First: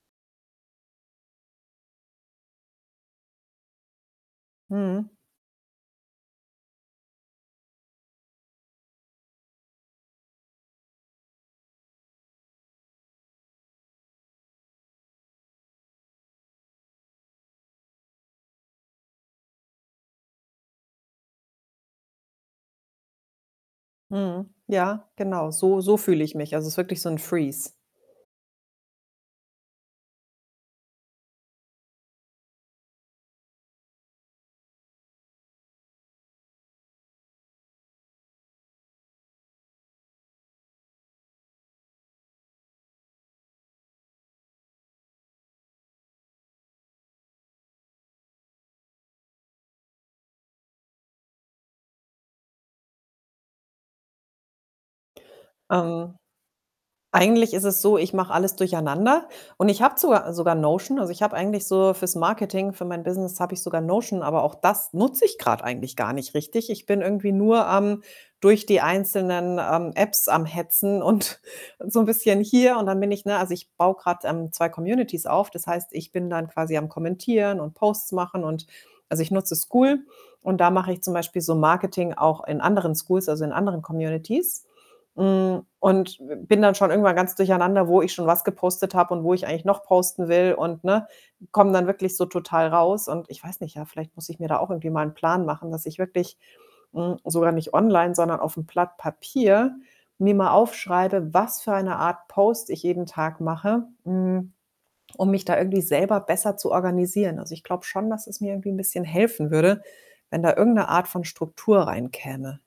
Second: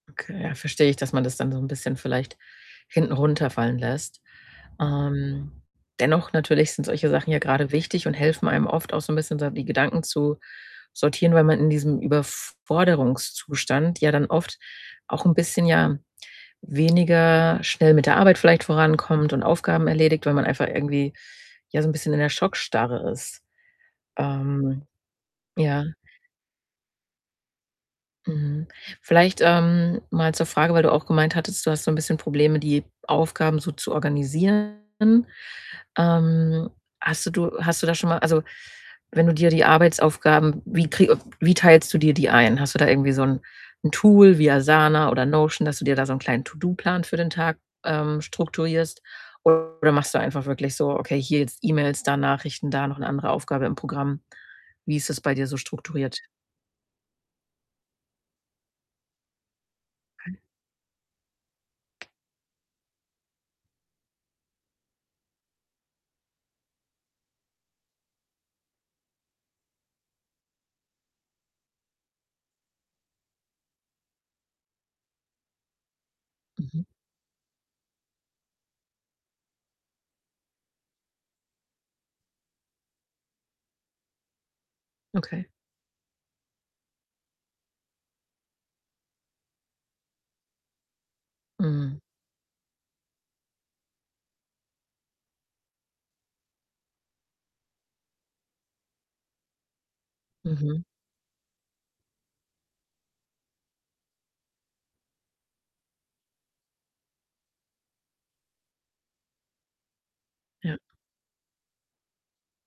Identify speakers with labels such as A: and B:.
A: Okay, ja, verstehe ich, dass man das dann so 'n bisschen vielleicht hinten runterfallen lässt.
B: Mhm.
A: Ähm, dennoch natürlich sind solche Sachen ja grade wichtig und helfen einem oft auch so 'n bisschen, so die Gedanken zu sortieren, weil man in diesem Überforderungszustand ja dann oft auch 'n bisschen, ja, weniger schnell mit der Arbeit vielleicht vorankommt und Aufgaben erledigt, weil man einfach irgendwie, ja, so 'n bisschen in der Schockstarre ist.
B: Mhm,
A: Ähm,
B: ja, genau, so
A: ja.
B: so fühle ich mich. Also, es ist wirklich so 'n freeze.
A: Mhm. Vielleicht, ähm, mal zur Frage, weil du auch gemeint hattest, du hast so 'n bisschen Probleme, die Aufgaben so zu organisieren. Ähm, hast du du hast du da schon mal also, wenn du dir die Arbeitsaufgaben wie krei wie teilst du dir die ein? Hast du da irgendwie so 'n 'n Tool wie Asana oder Notion, dass du dir da so 'n kleinen To-Do-Plan für den Tag, ähm, strukturierst? Oder machst du einfach wirklich so: „Okay, hier jetzt E-Mails, da Nachrichten, da noch 'ne andere Aufgabe im Programm?“ Wie ist das bei dir so
B: Ähm,
A: strukturiert?
B: eigentlich ist es so, ich mache alles durcheinander und ich habe sogar
A: [unintelligible]
B: sogar Notion. Also, ich habe eigentlich so fürs Marketing für mein Business, habe ich sogar Notion, aber auch das nutze ich grad eigentlich gar nicht richtig. Ich bin irgendwie nur am durch die einzelnen, ähm, Apps am Hetzen und und so 'n bisschen hier und dann bin ich, ne also ich baue grad, ähm, 2 Communities auf. Das heißt, ich bin dann quasi
A: Mhm.
B: am Kommentieren und Posts machen und also, ich nutze Skool. Und da mache ich zum Beispiel so Marketing auch in anderen Skools, also, in anderen Communities,
A: Okay.
B: hm, und b bin dann schon irgendwann ganz durcheinander, wo ich schon was gepostet habe und wo ich eigentlich noch posten will und, ne, komme dann
A: Mhm.
B: wirklich so total raus. Und ich weiß nicht, ja, vielleicht muss ich mir da auch irgendwie mal 'n Plan machen, dass ich wirklich hm, sogar nicht online, sondern aufm Blatt Papier, mir mal
A: Mhm.
B: aufschreibe, was für eine Art Post ich jeden Tag mache, hm, um mich da irgendwie selber besser zu organisieren. Also, ich glaube schon, dass es mir irgendwie 'n bisschen helfen würde, wenn da irgend 'ne
A: Ja.
B: Art von Struktur reinkäme.